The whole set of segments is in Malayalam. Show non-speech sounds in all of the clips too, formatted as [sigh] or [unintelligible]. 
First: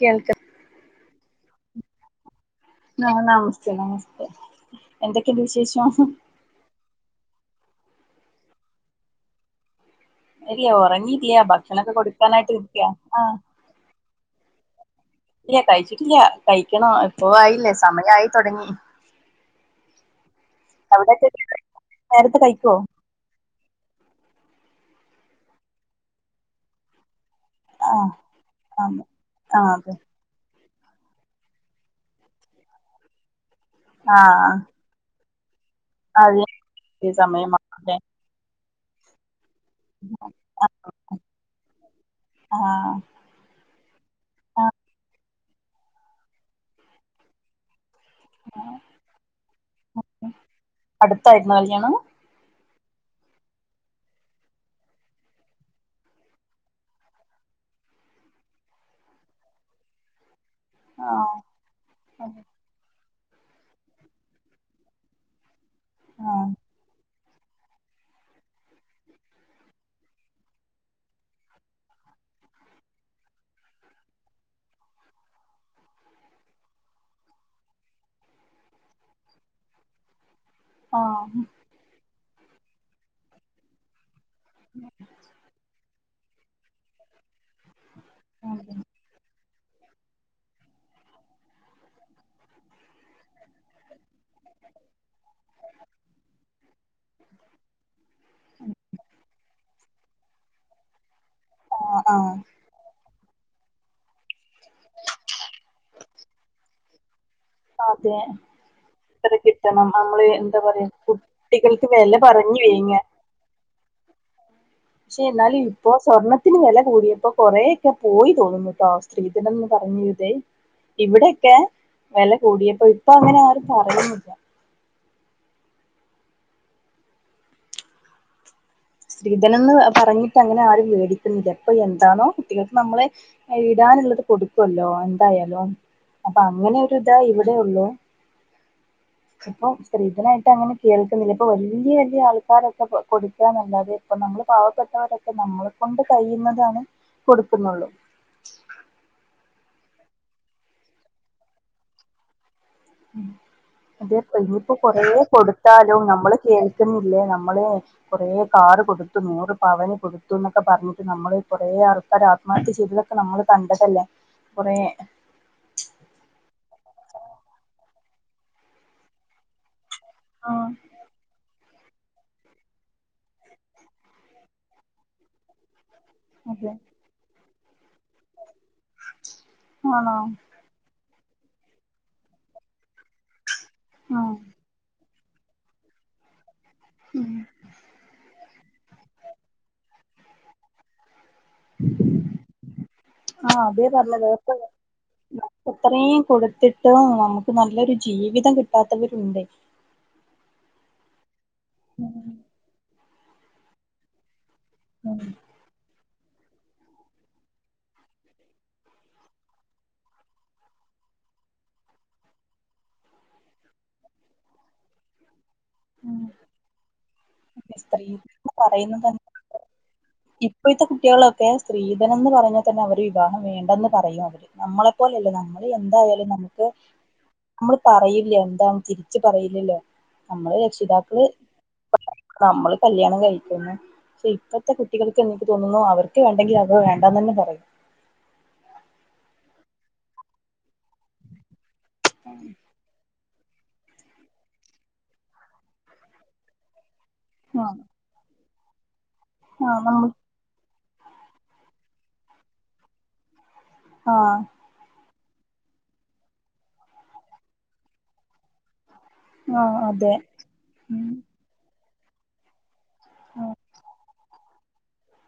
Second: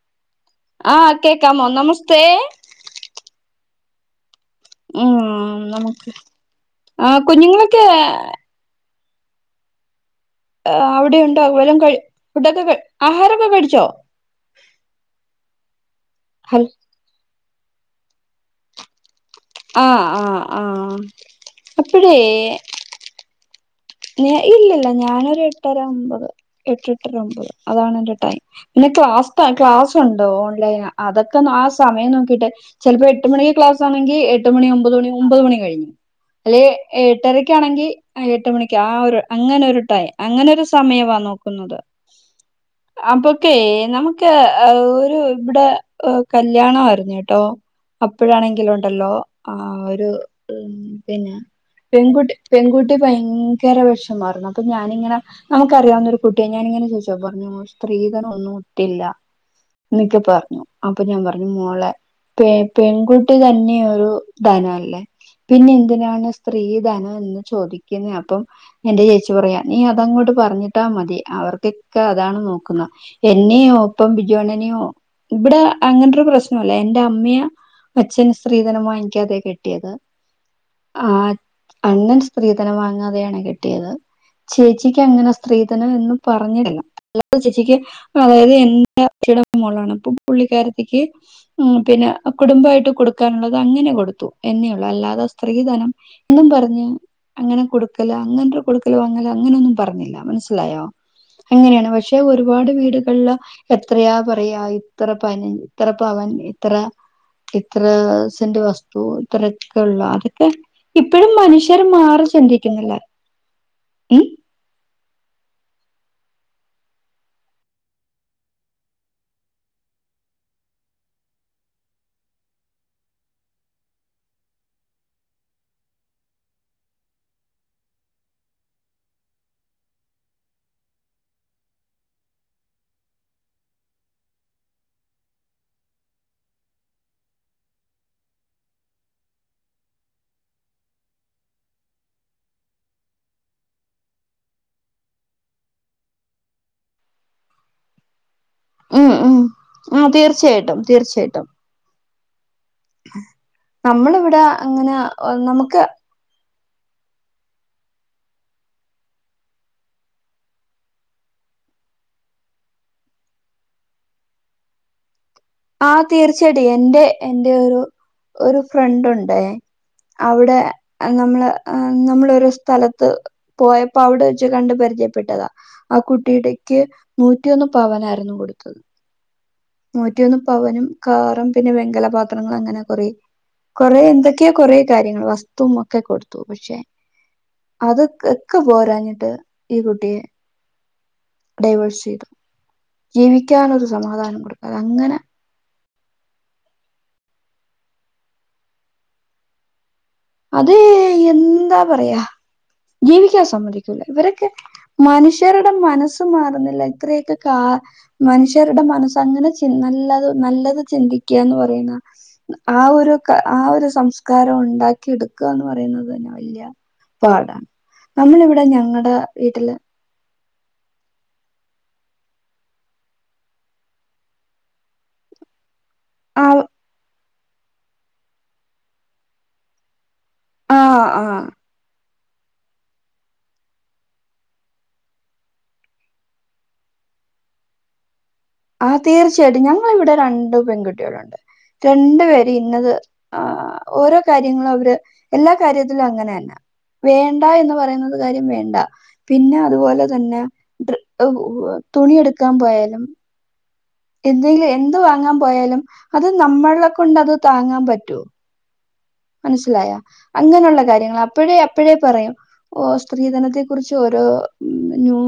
കേൾക്ക ആ കേക്കാമോ നമസ്തേ ആ നമസ്തേ നമസ്തേ ഉം എന്തൊക്കെയുണ്ട് വിശേഷം നമുക്ക് ആ കുഞ്ഞുങ്ങളൊക്കെ ഇല്ല ആ ഉറങ്ങിയില്ല അവിടെയുണ്ടാകും വല്ലം ഭക്ഷണൊക്കെ കഴി കൊടുക്കാനായിട്ട് ഫുഡൊക്കെ നിക്ക കഴി ആ ആഹാരൊക്കെ കഴിച്ചോ? [inaudible] ഇല്ല കഴിച്ചിട്ടില്ല ഹൽ കഴിക്കണോ ഇപ്പ ആയില്ലേ സമയായി തൊടങ്ങി. ആ ആ ആ അപ്പഴേ നേരത്തെ കഴിക്കുവോ ഇല്ലില്ല ഞാനൊരു എട്ടര ഒമ്പത് എട്ട എട്ടര ഒമ്പത് ആ അതാണ് എന്റെ ടൈം. ആ പിന്നെ ക്ലാസ്സ്ത ആ അതെ ക്ലാസ്സൊണ്ട് ഓൺ ലൈനാ അതൊക്കെ നാ സമയം നോക്കിയിട്ടെ ചിലപ്പോ എട്ട് മണി ക്ലാസ് ആണെങ്കി ആ എട്ട് മണി ഒമ്പത് മണി ഒമ്പത് മണി കഴിഞ്ഞു അതെ അല്ലെ സമയം എട്ടരക്കാണെങ്കിൽ അതെ എട്ട് മണിക്ക് ആ ഒര് അങ്ങനെരു ടൈം അങ്ങനെരു സമയവാ നോക്കുന്നത്. ആ അപ്പൊക്കെ നമുക്ക് ആ ഒരു ഇവിടെ കല്യാണമായിരുന്നു കേട്ടോ അപ്പോഴാണെങ്കിലും ഉണ്ടല്ലോ ആ ഒരു ഉ പിന്നെ അടുത്തായിരുന്നോ കല്യാണം പെൺകുട്ടി പെൺകുട്ടി ഭയ് ങ്കര വെഷമായിരുന്നു അപ്പൊ ഞാനിങ്ങനെ നമുക്കറിയാന്ന് ഒരു കുട്ടിയ ഞാനിങ്ങനെ ചോയ്ച്ചു അപ്പൊ പറഞ്ഞു സ്ത്രീധനോന്നും ട്ടില്ല എന്നൊക്കെ പറഞ്ഞു. അപ്പൊ ആ ഞാൻ പറഞ്ഞു മോളെ അതെ. പെ പെൺകുട്ടി തന്നെ ഒരു ധനവല്ലേ പിന്നെ എന്തിനാണ് ആ സ്ത്രീ ധനം എന്ന് ചോദിക്കുന്നത് അപ്പം എന്റെ ചേച്ചി പറയാ നീ അതങ്ങോട്ട് പറഞ്ഞിട്ടാ മതി അവർക്കൊക്കെ അതാണ് നോക്കുന്നത് എന്ന ഇനെയോ ഒപ്പം ബിജോണനെയോ ഇവിടെ അങ്ങനൊതൊരു പ്രശ്നല്ല എൻറെ അമ്മയ അച്ഛന് സ്ത്രീധനം വാങ്ങിക്കാതെ കെട്ടിയത്. ആ അണ്ണൻ സ്ത്രീധനം വാങ്ങാതെയാണ് കെട്ടിയത്. ചേച്ചിക്ക് അങ്ങനെ സ്ത്രീധനം എന്നും പറഞ്ഞില്ല അല്ലാതെ ചേച്ചിക്ക് അതായത് അതെ. എന്റെ [unintelligible] മോളാണ് അപ്പം പുള്ളിക്കാരത്തിക്ക് ഉം പിന്നെ കുടുംബായിട്ട് കൊടുക്കാനുള്ളത് അങ്ങനെ കൊടുത്തു. എന്നെയുള്ളൂ അല്ലാതെ സ്ത്രിധനം എന്നും പറഞ്ഞ് അങ്ങനെ കൊട് അങ്ങൻരു കൊടുക്കൽ വാങ്ങൽ അങ്ങനൊന്നും പറഞ്ഞില്ല. മനസ്സി ലായോ ആ അങ്ങനെയാണ് ആ പക്ഷെ ഒരുപാട് വീട് [unintelligible] എത്രയാ പറയാ ഇത്ര പന ഇത്ര പവൻ ഇത്ര അതെ ഇത്രസിന്റെ വസ്തു എത്ര ഇത്രൊക്കെ കിട്ടണം ഉള്ള നമ്മള് അതൊക്കെ എന്താ പറയാ ഇപ്പോഴും മനുഷ്യർ മാറി ചിന്തിക്കുന്നില്ല. ഉം ക്ഷേ എന്നാലി ഇപ്പൊ സ്വർണ്ണത്തിന് വെല കൂടിയപ്പോ കൊറേയൊക്കെ പോയി തോന്നുന്നുട്ടോ സ്ത്രീധനന്ന് [unintelligible] ഇവിടെക്കെ വെല കൂടിയപ്പൊ ഇപ്പൊ അങ്ങനെ ആരും പറയുന്നില്ല. ശ്രീധനംന്ന് പറഞ്ഞിട്ട് അങ്ങനെ ആരും മേടിക്കുന്നില്ല പ്പൊ എന്താണോ കുട്ടികൾക്ക് നമ്മള് ഇടാ ടാനുള്ളത് കൊടുക്കുല്ലോ എന്തായാലും അപ്പൊ അങ്ങനെ ഒരു താ ഇവിടെ ഉള്ളൂ. [inaudible] ഇപ്പൊ സ്ത്രീധനായിട്ട് അങ്ങനെ കേൾക്കുന്നില്ല ഇപ്പൊ വലിയ വലിയ ആൾക്കാരൊക്കെ കൊടുക്കാന്നല്ലാ ദേ ഇപ്പ നമ്മള് പാവപ്പെട്ടവരൊക്കെ നമ്മളെ കൊണ്ട് കഴിയുന്നതാണ് കൊടുക്കുന്നുള്ളൂ. ഉം ഉം ആ തീർച്ചയായിട്ടും തീർച്ചയായിട്ടും അതെ പ്പൊ നമ്മളിവിടെ അങ്ങനെ ഇനിപ്പോകൊറേ നമുക്ക് കൊടുത്താലും നമ്മള് കേ ക്കുന്നില്ലേ നമ്മള് കൊറേ കാറു കൊടുത്തു നൂറ് പവന് കൊടുത്തു എന്നൊക്കെ പറഞ്ഞിട്ട് നമ്മള് കൊറേ ആൾക്കാര് ആത്മഹത്യ ചെയ്തതൊക്കെ നമ്മള് കണ്ടതല്ലേ കുറെ ആ തീർച്ചടി എന്റെ എന്റെ ഒരു ഒരു ഫ്രണ്ട് ഉണ്ടേ അവിടെ ആഹ് അ നമ്മള് ആ നമ്മളൊരു സ്ഥലത്ത് പോയപ്പോ അവിടെ വച്ച് കണ്ട് പരിചയപ്പെട്ടതാ ആ അതെ കുട്ടിയുടെക്ക് നൂറ്റിഒന്ന് പവനായിരുന്നു കൊടുത്തത്. ന ആണോ റ്റിയൊന്ന് പവനും കാറും പിന്നെ വെങ്കലപാത്രങ്ങളൾ അങ്ങനെ കൊറെ കൊറെ ആഹ് എന്തൊക്കെ കൊറെേ കാര്യങ്ങൾ വസ്ത്തും ഒക്കെ കൊടുത്തു പക്ഷെ ഉം അത് ക ക്കെ പോരാഞ്ഞിട്ട് ഈ കുട്ടിയെ ഡൈവേഴ്സ് ചെയ്തു ആഹ് അതേ ജീവിക്കാനൊരു പറഞ്ഞത് സമാധാനം അതൊക്കെ കൊടുക്കാതെ അങ്ങനെ അത്രയും കൊടുത്തിട്ട് നമുക്ക് നല്ലൊരു ജീവിതം കിട്ടാത്തവരുൺടൈ. അത് എന്താ പറയാ ജീവിക്കാൻ സമ്മതിക്കൂല ഇവരൊക്കെ മനുഷ്യരുടെ മനസ് ത്തും മാറുന്നില്ല ഇത്രയൊക്കെ കാ മനുഷ്യരുടെ മനസ്ങ്ങനെ ചി നല്ലത് നല്ലത് ചിന്തിക്ക് ക്ക്യാന്ന് പറയുന്ന ആ ഒരു ആ ഒരു സംസ്കാരം ഉണ്ടാക്കി ക്കാന്ന് പറയുന്നത് തന്നെ വലിയ പാടാണ് സ്ത്രീധനം നമ്മളിവിടെ പറയുന്നത് ഞങ്ങളടെ തന്നെ വീട്ടില് ഇപ്പോഴത്തെ കുട്ടികളൊക്കെ സ്ത്രീധനം ന്ന് പറഞ്ഞാൽ തന്നെ അവര് വിവാഹം വേണ്ടെന്ന് പറയും അവര് നമ്മളെപ്പോലെയല്ലേ നമ്മൾ എന്തായാലും ആ നമുക്ക് നമ്മള് പറയില്ല എന്താ തിരിച്ച് പറയില്ലല്ലോ. നമ്മള് ആ രക്ഷിതാക്കള് ആ നമ്മള് കല്യാണം കഴിക്കുന്നു പക്ഷെ ഇപ്പഴത്തെ കു കുട്ടികൾക്ക് എനിക്ക് തോന്നുന്നു അവർക്ക് വേണ്ടെങ്കിൽ അത് വേണ്ടാന്ന് ന്നെ പറയും. ആ തീർച്ചയായിട്ടും ഞങ്ങളിവിടെ രണ്ടു പെൺകുട്ടികളുണ്ട് രണ്ടു പേരേം ഇന്നത് ആ ഓരോ കാര്യങ്ങളും അവര് എല്ലാ കാര്യത്തിലും അങ്ങനെ അല്ല വേണ്ട എന്ന് ആഹ് പറയുന്നത് കാര്യം വേണ്ട പിന്നെ ആഹ് അതുപോലെ നമ്മൾ തന്നെ [unintelligible] തുണി എടുക്കാൻ പോയാലും ആഹ് എന്തെങ്കിലും എന്ത് വാങ്ങാൻ പോയാലും അത് നമ്മളെ കൊണ്ട് അത് താങ്ങാൻ പറ്റോ ആഹ് മനസ്സിലായ അതെ അങ്ങനെയുള്ള ഉം കാര്യങ്ങൾ അപ്പോഴേ അപ്പോഴേ പറയൂ ഓ ആഹ് സ്ത്രീധനത്തെ കുറിച്ച് ഓരോയ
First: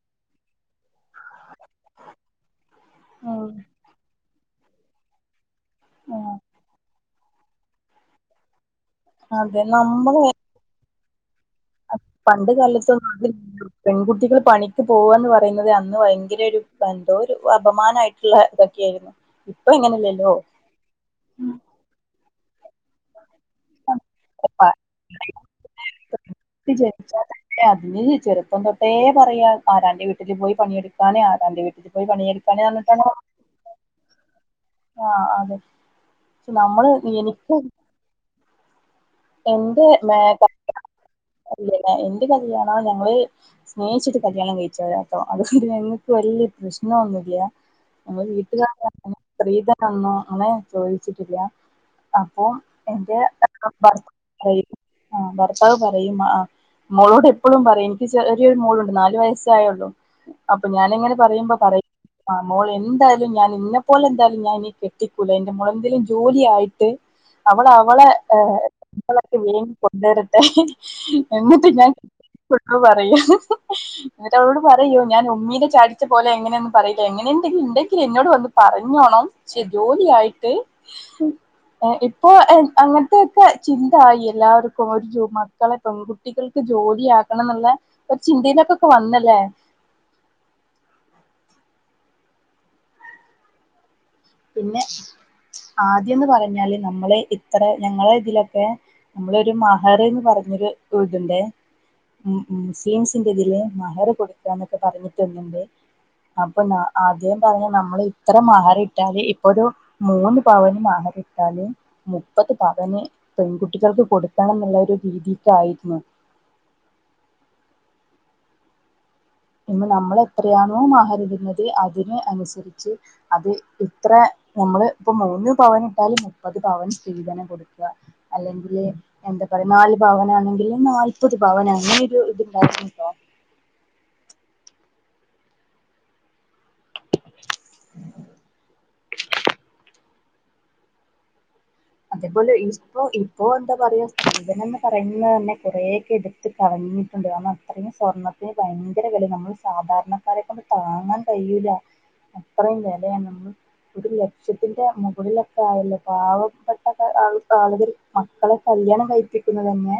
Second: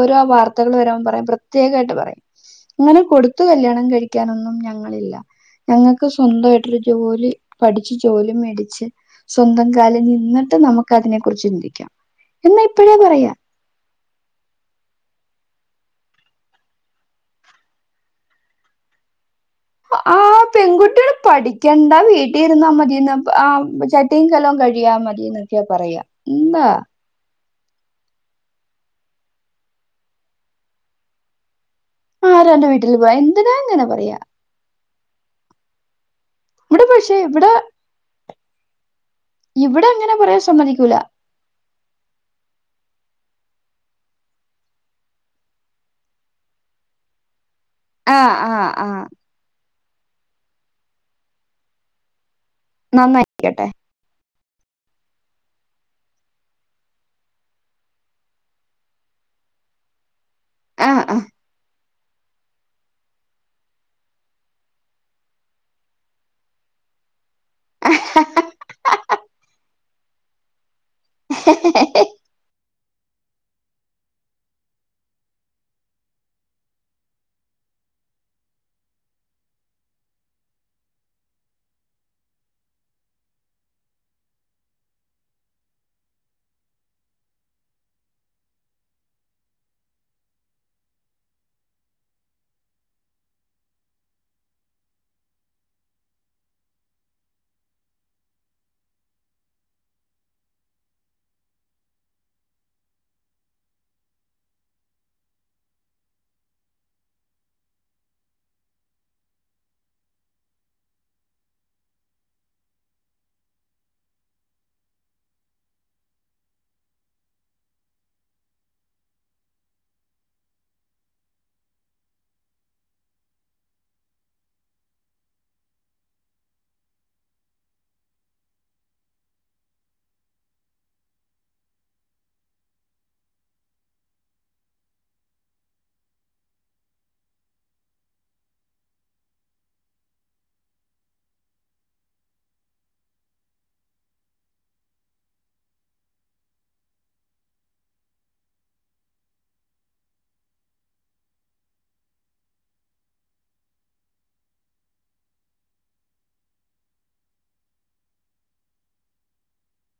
ഓരോ വാർത്തകൾ വരാൻ പറ പ്രത്യേകായിട്ട് പറയുംം ഇങ്ങനെ കൊടുത്ത ആഹ് കല്യാണം കഴിക്കാനൊന്നും ഞങ്ങളില്ല ഞങ്ങൾക്ക് ആഹ് സ്വന്തമായിട്ടൊരു ജോലി പഠിച്ചച്ച് ജോലി മേടിച്ച് അതെ സ്വന്തം കാല നമ്മള് നിന്നിട്ട് നമ പണ്ട് കാലത്ത പറയാ പെൺകുട്ടികൾ പണിക്ക് പോവാന്ന് പറയുന്നത് അ ന്ന് ഭയങ്കര ഒരു ബന്ധോ ഒരു അപമാനയിട്ടുള്ള ഇതൊക്കെ യിരുന്നു ആ പെൺകുട്ടിക്കൾ പഠിക്കണ്ട വീട്ടി ചട്ടി ഇരുന്നാ മതിന്ന് ആ ചട്ടിയും കല്ലം കഴിയാ മതിന്നൊക്കൊ പറയാ എന്താ ജനിച്ചാൽ അതിന് ചെറുപ്പം തൊട്ടേ പറയാ ആരാന്റെ വീട്ടിൽ പോയി പണിയെടുക്കാനേ ആരാന്റെ വീട്ടിൽ ആ രണ്ട് വീട്ടിൽ പോവാ എന്തിനാ ഇങ്ങനെ പറയാ ആഹ് അതെ പക്ഷെ ഇവിടെ നമ്മള് പക്ഷെ ഇവിടെ എനിക്ക് ഇവിടെ അങ്ങനെ പറയാൻ സമ്മതിക്കൂല പിന്നെ എന്റെ കല്യാണം ഞങ്ങള് സ്നേഹിച്ചിട്ട് കല്യാണം കഴിച്ചവരാ ട്ടൊ അതുകൊണ്ട് ഞങ്ങക്ക് വലിയ പ്രശ്നൊന്നുമില്ല ഞങ്ങളെ ആഹ് ആഹ് ആഹ് വീട്ടുകാരങ്ങനെ സ്ത്രീധന തന്നോന്ന് ചോദിച്ചിട്ടില്ല അപ്പൊ എന്റെ നന്നായിരിക്കട്ടെ ഭർ ആ ഭർത്താവ് പറയും ആ മോളോട് എപ്പളും പറയും എനിക്ക് ചെറിയൊരു മോളുണ്ട് നാലു വയസ്സായുള്ളൂ. അപ്പൊ ആഹ് ഞാനിങ്ങനെ ആഹ് പറയുമ്പോ പറയും ആ മോള് എന്തായാലും ഞാൻ ഇന്നപ്പോലെ എന്തായാലും ഞാനിനി കെട്ടിക്കൂല എന്റെ മോളെ എന്തേലും ജോലി ആയിട്ട് അവള് അവളെ ഏ ളൊക്കെ ഇങ്ങനേം കൊണ്ടുവരട്ടെ എന്നിട്ട് ഞാൻ പറയും എന്നിട്ട് അവളോട് പറയും യ്യൊ ഞൻ ഉമ്മീനെ ചാടിച്ച പോലെ എങ്ങനെയൊന്നും പറയില്ല എങ്ങനെന്തെ ഇണ്ടെങ്കിൽ എന്നോട് വന്ന് പറഞ്ഞോണം ക്ഷെ ജോലി ആയിട്ട് ഏ ഇപ്പോ അങ്ങനത്തെ ചിന്തായി എല്ലാവർക്കും ഒരു ജോ മക്കളെ പെൺകുട്ടികൾക്ക് ജോലിയാക്കണംന്ന്ള്ളെ ഒരു ചി ന്തീലേക്കൊക്കെ വന്നല്ലേ [inaudible] പിന്നെ ആദ്യന്ന് പറഞ്ഞാല് നമ്മളെ ഇത്ര ഞങ്ങളെ ഇതിലൊക്കെ നമ്മളൊരു മഹറ്ന്ന് പറഞ്ഞൊരു ഇതുണ്ടേ ഉം ഉം മുസ്ലിംസിന്റെ ഇതില് മഹർ കൊടുക്കാ എന്നൊക്കെ പറഞ്ഞിട്ടൊന്ന്ണ്ട്. അപ്പൊ ന്നാ ആദ്യ പറഞ്ഞ് നമ്മള് ഇത്ര മഹർ ട്ടാല് ഇപ്പ ഒരു മൂന്ന് പവന് മഹർ ഇട്ടാല് മുപ്പത് പവന് പെൺകുട്ടികൾ ക്ക്‌ കൊടുക്കണംന്നുള്ള ഒരു രീതിക്കായിരുന്നു [inaudible] ഇന്ന് നമ്മൾ എത്രയാണോ മഹറിടുന്നത് അതിന് അനുസരിച്ച് അത് ഇത്ര നമ്മള് ഇപ്പ മൂന്ന് പവൻ ഇട്ടാല് മുപ്പത് പവൻ സ്ത്രീധനം കൊടുക്കാ അല്ലെങ്കില് എന്താ പറയാ നാല് പവനാണെങ്കില് നാല്പത് പവൻ അങ്ങനെ ഒരു ഇത്ണ്ടായിരുന്നുട്ടോ [inaudible] [inaudible] അതേപോലെ ഇപ്പോ ഇപ്പോ എന്താ പറയാ സ്ത്രീധനം എന്ന് പറയുന്നത് തന്നെ കുറെയൊക്കെ എടുത്ത് കള ഞ്ഞിട്ടുണ്ട് കാരണം അത്രയും സ്വർണ്ണത്തിന് ഭയങ്കര വില നമ്മള് സാധാരണക്കാരെ കൊണ്ട് താങ്ങാൻ കഴിയൂല. അത്രയും വിലയാണ് മ്മള് ഒരു ലക്ഷ്യത്തിറെ മുകളിലൊക്കെ ആയല്ലോ പാവപ്പെ ട്ടൊക്കെ ആൾ ആളുകൾ മക്കളെ കല്യാണം കഴിപ്പിക്കുന്നത് തന്നെ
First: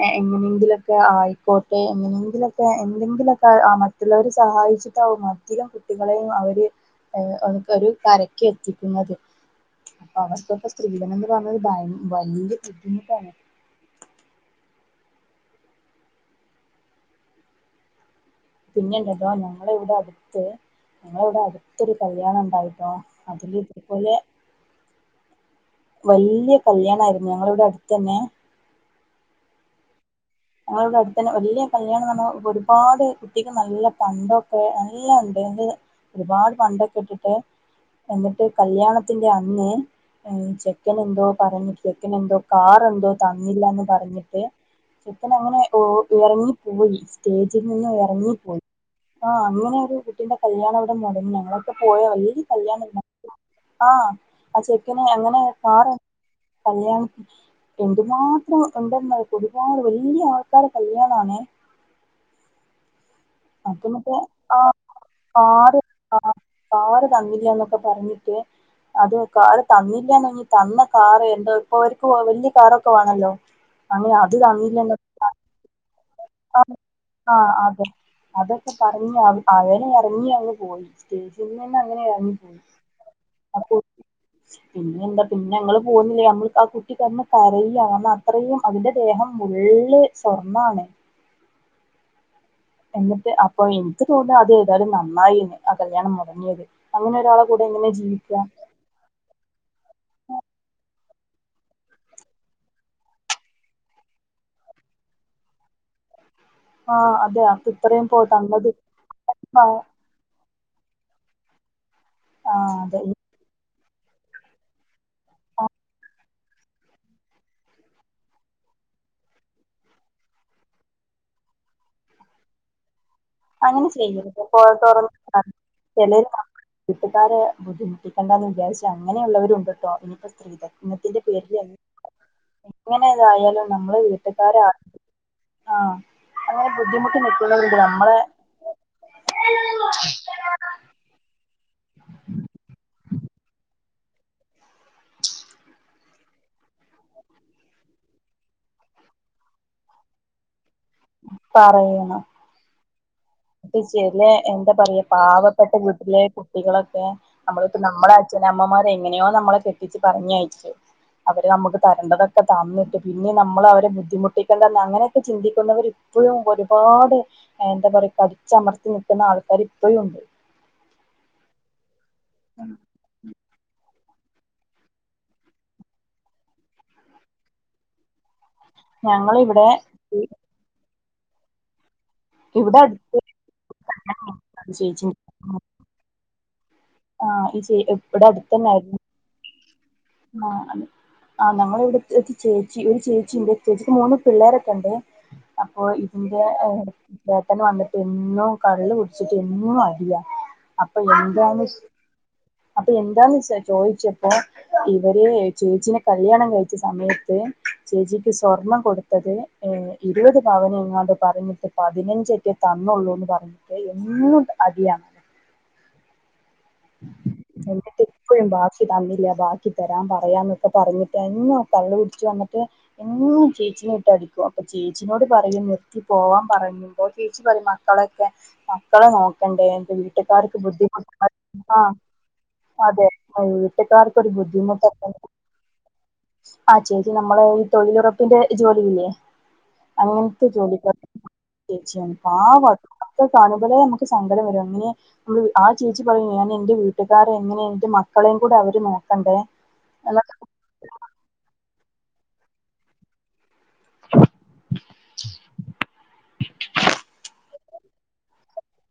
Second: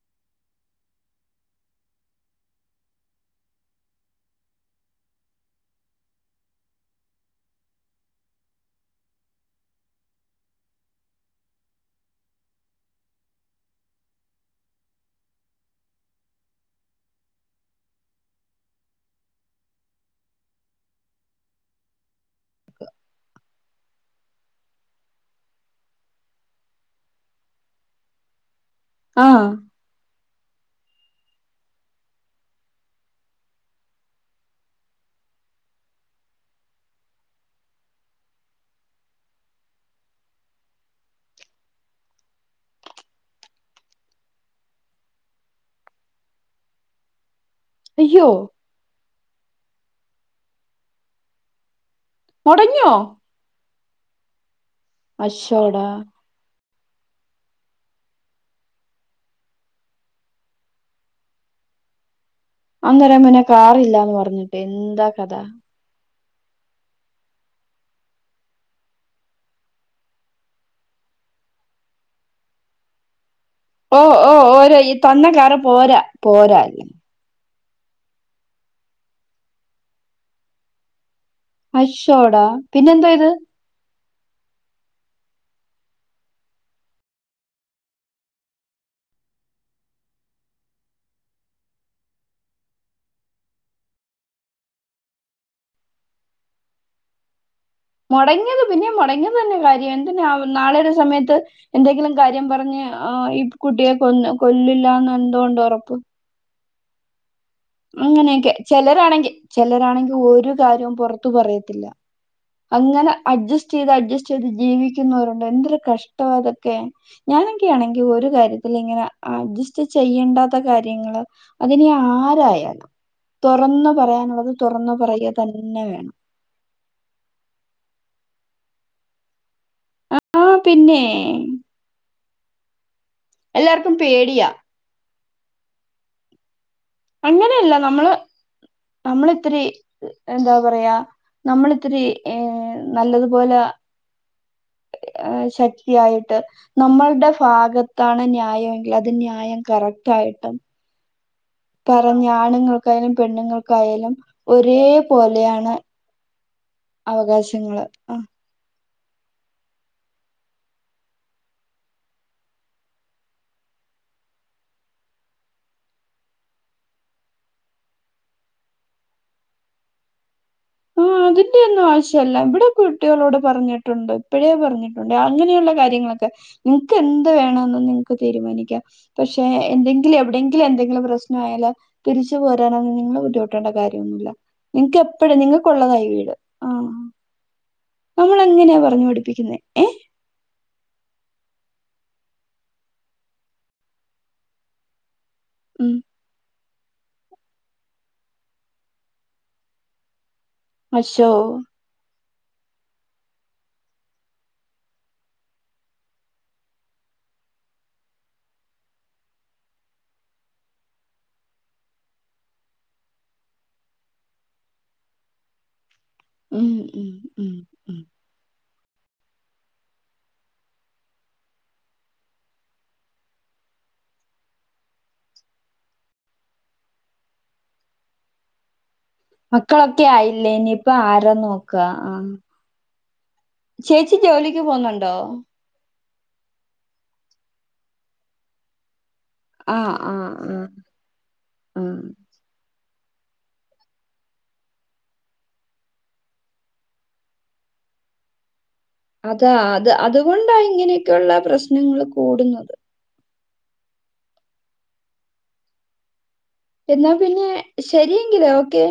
ഏ എങ്ങനെങ്കിലൊക്കെ ആയിക്കോട്ടെ എങ്ങനെങ്കിലൊക്കെ എന്തെങ്കിലൊക്കെ ആഹ് മറ്റുള്ളവര് സഹായി ച്ചിട്ടാവും അധികം കുട്ടികളെയും അവര് ഏ ഒരു കരക്ക് എത്തിക്കുന്നത്. അവർക്കൊക്കെ സ്ത്രീധനം എന്ന് പറഞ്ഞത് ഭയങ്ക വലിയ ബുദ്ധിമുട്ടാണ്. പിന്നെണ്ടല്ലോ ഞങ്ങളെ ഇവിടെ അടുത്ത് ഞങ്ങളെവിടെ അടുത്തൊരു കല്യാണംണ്ടായിട്ടോ അതില് ഇതേപോലെ വലിയ കല്യാണായിരുന്നു ഞങ്ങളിവിടെ അടുത്തന്നെ അ ഞങ്ങളിവിടെ അടുത്തന്നെ വലിയ കല്യാണംന്ന് പറഞ്ഞാ ഒരുപാട് കുട്ടിക്ക് നല്ല പണ്ടൊക്കെ നല്ലോണ്ട്. ത് ഒരുപാട് പണ്ടൊക്കെ ഇട്ടിട്ട് എന്നിട്ട് കല്യാണത്തിന്റെ അന്ന് ചെക്കൻ എന്തോ പറഞ്ഞ് ചെക്കൻ എന്തോ കാറെന്തോ തന്നില്ലാന്ന് പറഞ്ഞിട്ട് ചെക്കൻ അങ്ങനെ ഓ ഇറങ്ങിപ്പോയി സ്റ്റേജിൽ നിന്നും അയ്യോ ഇറങ്ങിപ്പോയി. ആഹ് അങ്ങനൊരു കുട്ടിന്റെ കല്യാണം വിടെ മുടങ്ങി ഞങ്ങളൊക്കെ പോയാ വലിയൊരു മുടങ്ങിയോ കല്യാണര്ന്ന് ആഹ് ആ ചെക്കന് അങ്ങനെ മാറ അശ്ശോടാ കല്യാണത്തിന് എന്തുമാത്രം ഉണ്ടെന്നോ കൊടു ഒരു വല്ല്യേ ആൾക്കാരെ കല്യാണാണേ അന്തരാൻ പിന്നെ അത് കാറില്ലാന്ന് മറ്റേ പറഞ്ഞിട്ട് ആ എന്താ കഥ കാറ് ആഹ് കാറ് തന്നില്ലന്നൊക്കെ പറഞ്ഞിട്ട് അത് കാറ് തന്നില്ലന്ന് കഴഞ്ഞഞ് തന്ന കാർ എന്താ ഇപ്പൊ അവർക്ക് വലിയ കാറൊക്കെ വേണല്ലോ ഓ അങ്ങനെ ഓ അത് ഓരോ ഈ തന്നല്ല തന്ന കാറ് പോരാ പോരാ ആ അതൊക്കെ പറഞ്ഞഞ് അവനെ ഇറങ്ങി അങ്ങ് പോയി സ്റ്റേജിൽ നിന്ന് അങ്ങനെ ഇറങ്ങി അഷോടാ പോയി പിന്നെന്തോ ച്യ്ത അപ്പൊ പിന്നെ എന്താ പിന്നെ ഞങ്ങള്ൾ പോുന്നില്ലേ നമ്മൾ ആ കുട്ടി കന്ന് കരയ അത്രയും അതിന്റെ ദേഹം ഉള്ളേ സ്വർണ്ണാണ് [inaudible] എന്നിട്ട് അപ്പൊ എനിക്ക് തൂണ്ട അത് ഏതായാലും നന്നായിന്ന് ആ കല്യാണം മുടങ്ങിയത് അങ്ങനെ ഒരാള മുടങ്ങിയത് പിന്നെ മുടങ്ങിയത് തന്നെ കാര്യം എ നാളെ സമയത്ത് എന്തെങ്കിലും കാര്യം പറഞ്ഞ് ഈ കുട്ടിയെ കൊ കൊല്ലില്ലന്ന് എന്തുഇണ്ട് ഉറപ്പ് ഉം ആഹ അതെയ അങ്ങനെയൊക്കെ ചിലരാണെങ്കിൽ ആഹ് ചിലരാണെങ്കിൽ ഒരു കാര്യവും പുറത്തു പറയത്തില്ല ആഹ് അതെ അങ്ങനെ അഡ്ജസ്റ്റ് ത് അഡ്ജസ്റ്റ് ചെയ്ത് ജീവിക്കുന്നവരുണ്ട് എന്തൊരു കഷ്ടം അതൊക്കെ ഞാനൊക്കൊണെങ്ക ഒരു കാര്യത്തി ഇങ്ങനെ അഡ്ജസ്റ്റ് ചെയ്യണ്ടാത്ത കാര്യങ്ങള് അതിെ ആരായാലും അങ്ങനെ തുറന്നു ചെയ്യരുത് പറയാനുള്ളത് പോ തുറന്നു പററയ തുറന്ന് തന്നെ വേണം ചിലര് വീട്ടുകാരെ ബുദ്ധിമുട്ടി ണ്ടാന്ന് വിചാരിച്ച അങ്ങനെയുള്ളവരുണ്ട് കേട്ടോ ഇനിപ്പോ ആ പിന്നെ സ്ത്രീധത്നത്തിന്റെ പേരില് ഇങ്ങനെതായാലും എല്ലാർക്കും നമ്മള് പേടിയാ വീട്ടുകാര ആ അങ്ങനെ ബുദ്ധമുട്ട് നിൽട്ടുന്നവണ്ട് നമ്മെ നമ്മള ഇത്തിരി എന്താ പറയാ നമ്മൾ ഒത്തിരി ഏ നല്ലതുപോലെ ശക്തിയായിട്ട് നമ്മളുടെ ഭാഗത്താണ് ന്യായമെങ്കിൽ അത് ന്യായം കറക്റ്റ്. മായിട്ടും പറഞ്ഞ ആണുങ്ങൾക്കായും പെണ് അ ചല എന്താ പറയാ പാവപ്പെട്ട പോലെയാണ് വീട്ടിലെ കുട്ടികളൊക്കെ നമ്മളിപ്പ അവകാശങ്ങള് നമ്മുടെ ആഹ് അച്ഛന അമ്മമാർ എങ്ങനെയോ നമ്മളെ കെട്ടിച്ച് പറഞ്ഞ അയച്ചു അവര് നമുക്ക് തരേണ്ടതൊക്കെ തന്നിട്ട് പിന്നെ നമ്മൾ അവരെ ബുദ്ധിമുട്ടിക്കേണ്ടന്ന അങ്ങനെയൊക്കെ ചിന്തിക്കുന്നവര് ഇപ്പും ഒരുപാട് എന്താ പറയാ കടിച്ചമർത്തി നൽക്കുന്ന ആൾക്കാർ ഇപ്പും ഉണ്ട് ആ അതിന്റെ ഒന്നും ആവശ്യല്ല ഇവിടെ കുട്ടികളോട് പറഞ്ഞിട്ടുണ്ട് ഇപ്പോഴേ പറഞ്ഞിട്ടുണ്ട് അങ്ങനെയുള്ള കാര്യങ്ങളൊക്കെ നിങ്ങൾക്ക് എന്ത വേണ നിങ്ങക്ക് തീരുമാനിക്കും പക്ഷെ ഞങ്ങളിവിടെ എന്തെങ്കിലും എവിടെയെങ്കിലും എന്തെങ്കിലും പ്രശ്നം ആയാൽ തിരിച്ചു ഇവിടെ പോരാനൊന്നും അടുത്ത് നിങ്ങള്ൾ ബുദ്ധിമുട്ടേണ്ട കാര്യമൊന്നുമല്ല നിങ്ങൾക്ക് ചേച്ചി എപ്പോഴും നിങ്ങൾക്ക് കൊള്ളതായി വീട്. ആഹ് ആഹ ഈ എവിടെ അടുത്ത തന്നെ നമ്മളെങ്ങനെയാ ആയിരുന്നു പറഞ്ഞു പഠിപ്പിക്കുന്നേ ഏഹ് ആ അതെ ആ ഞങ്ങൾ ഇവിടുത്തെ ചേച്ചി ഒരു ചേച്ചി ചേച്ചിക്ക് മൂന്ന് പിള്ളേരൊക്കെ ഇണ്ട് അപ്പൊ ഉം ഇതിന്റെ വേത്തന് വന്നിട്ട് എന്നോ കള്ള് കുടിച്ചിട്ട് എന്നും അടിയാ അപ്പൊ അശോ എന്താണ് അപ്പൊ എന്താണ് ചോദിച്ചപ്പോ ഇവര് ചേച്ചീനെ കല്യാണം കഴിച്ച സമയത്ത് ചേച്ചിക്ക് സ്വർണം കൊടുത്തത് ഇരുപത് പവന് ഇങ്ങോട്ട് പറഞ്ഞിട്ട് പതിനഞ്ചറ്റെ തന്നുള്ളൂന്ന് പറഞ്ഞിട്ട് എന്നും അടിയാണ് ഉം ഉം ഉം ഉം എന്നിട്ട് ഇപ്പഴും ബാക്കി തന്നില്ല ബാക്കി തരാൻ പറയാന്നൊക്കെ പറഞ്ഞിട്ട് എന്നോ കള്ള് കുടിച്ചു വന്നിട്ട് എന്നോ ചേച്ചി ചേച്ചിനെ ഇട്ട് അടിക്കും അപ്പൊ ചേച്ചിനോട് പറയും നിർത്തി പോവാൻ പറഞ്ഞുന്നുണ്ടോ ചേച്ചി പറയും മക്കളൊക്കെ മക്കളെ നോക്കണ്ട എന്ത് മക്കളൊക്കെ ആയില്ലേ വീട്ടുകാർക്ക് ഇനിയിപ്പ ബുദ്ധിമുട്ട ആരാ ആ നോക്കാ ആഹ് അതെ ചേച്ചി വീട്ടക്കാർക്ക് ഒരു ജോലിക്ക് ബുദ്ധിമുട്ടക്ക പോന്നുണ്ടോ? ആ ചേച്ചി നമ്മള ഈ തൊഴിലുറപ്പിന്റെ ജോലില്ലേ ആഹ് ആഹ് അങ്ങനത്തെ ആഹ് ജോലിക്കാേ ആഹ് ചേച്ചിയാണ് പാവട്ടെ കാണുമ്പോലെ നമുക്ക് സങ്കടം വരും അങ്ങനെ നമ്മ ആ ചേച്ചി പറ ഞാൻ എന്റെ വീട്ടുകാരെ എങ്ങനെ എന്റെ മക്കളെയും കൂടെ അവ അതാ അത് അതുകൊണ്ടാ ഇങ്ങനെയൊക്കെയ ഉള്ള പ്രശ്നങ്ങൾ കൂടുന്നത് എന്നാ പിന്നെ ശരിയെങ്കിലേ ഓക്കെ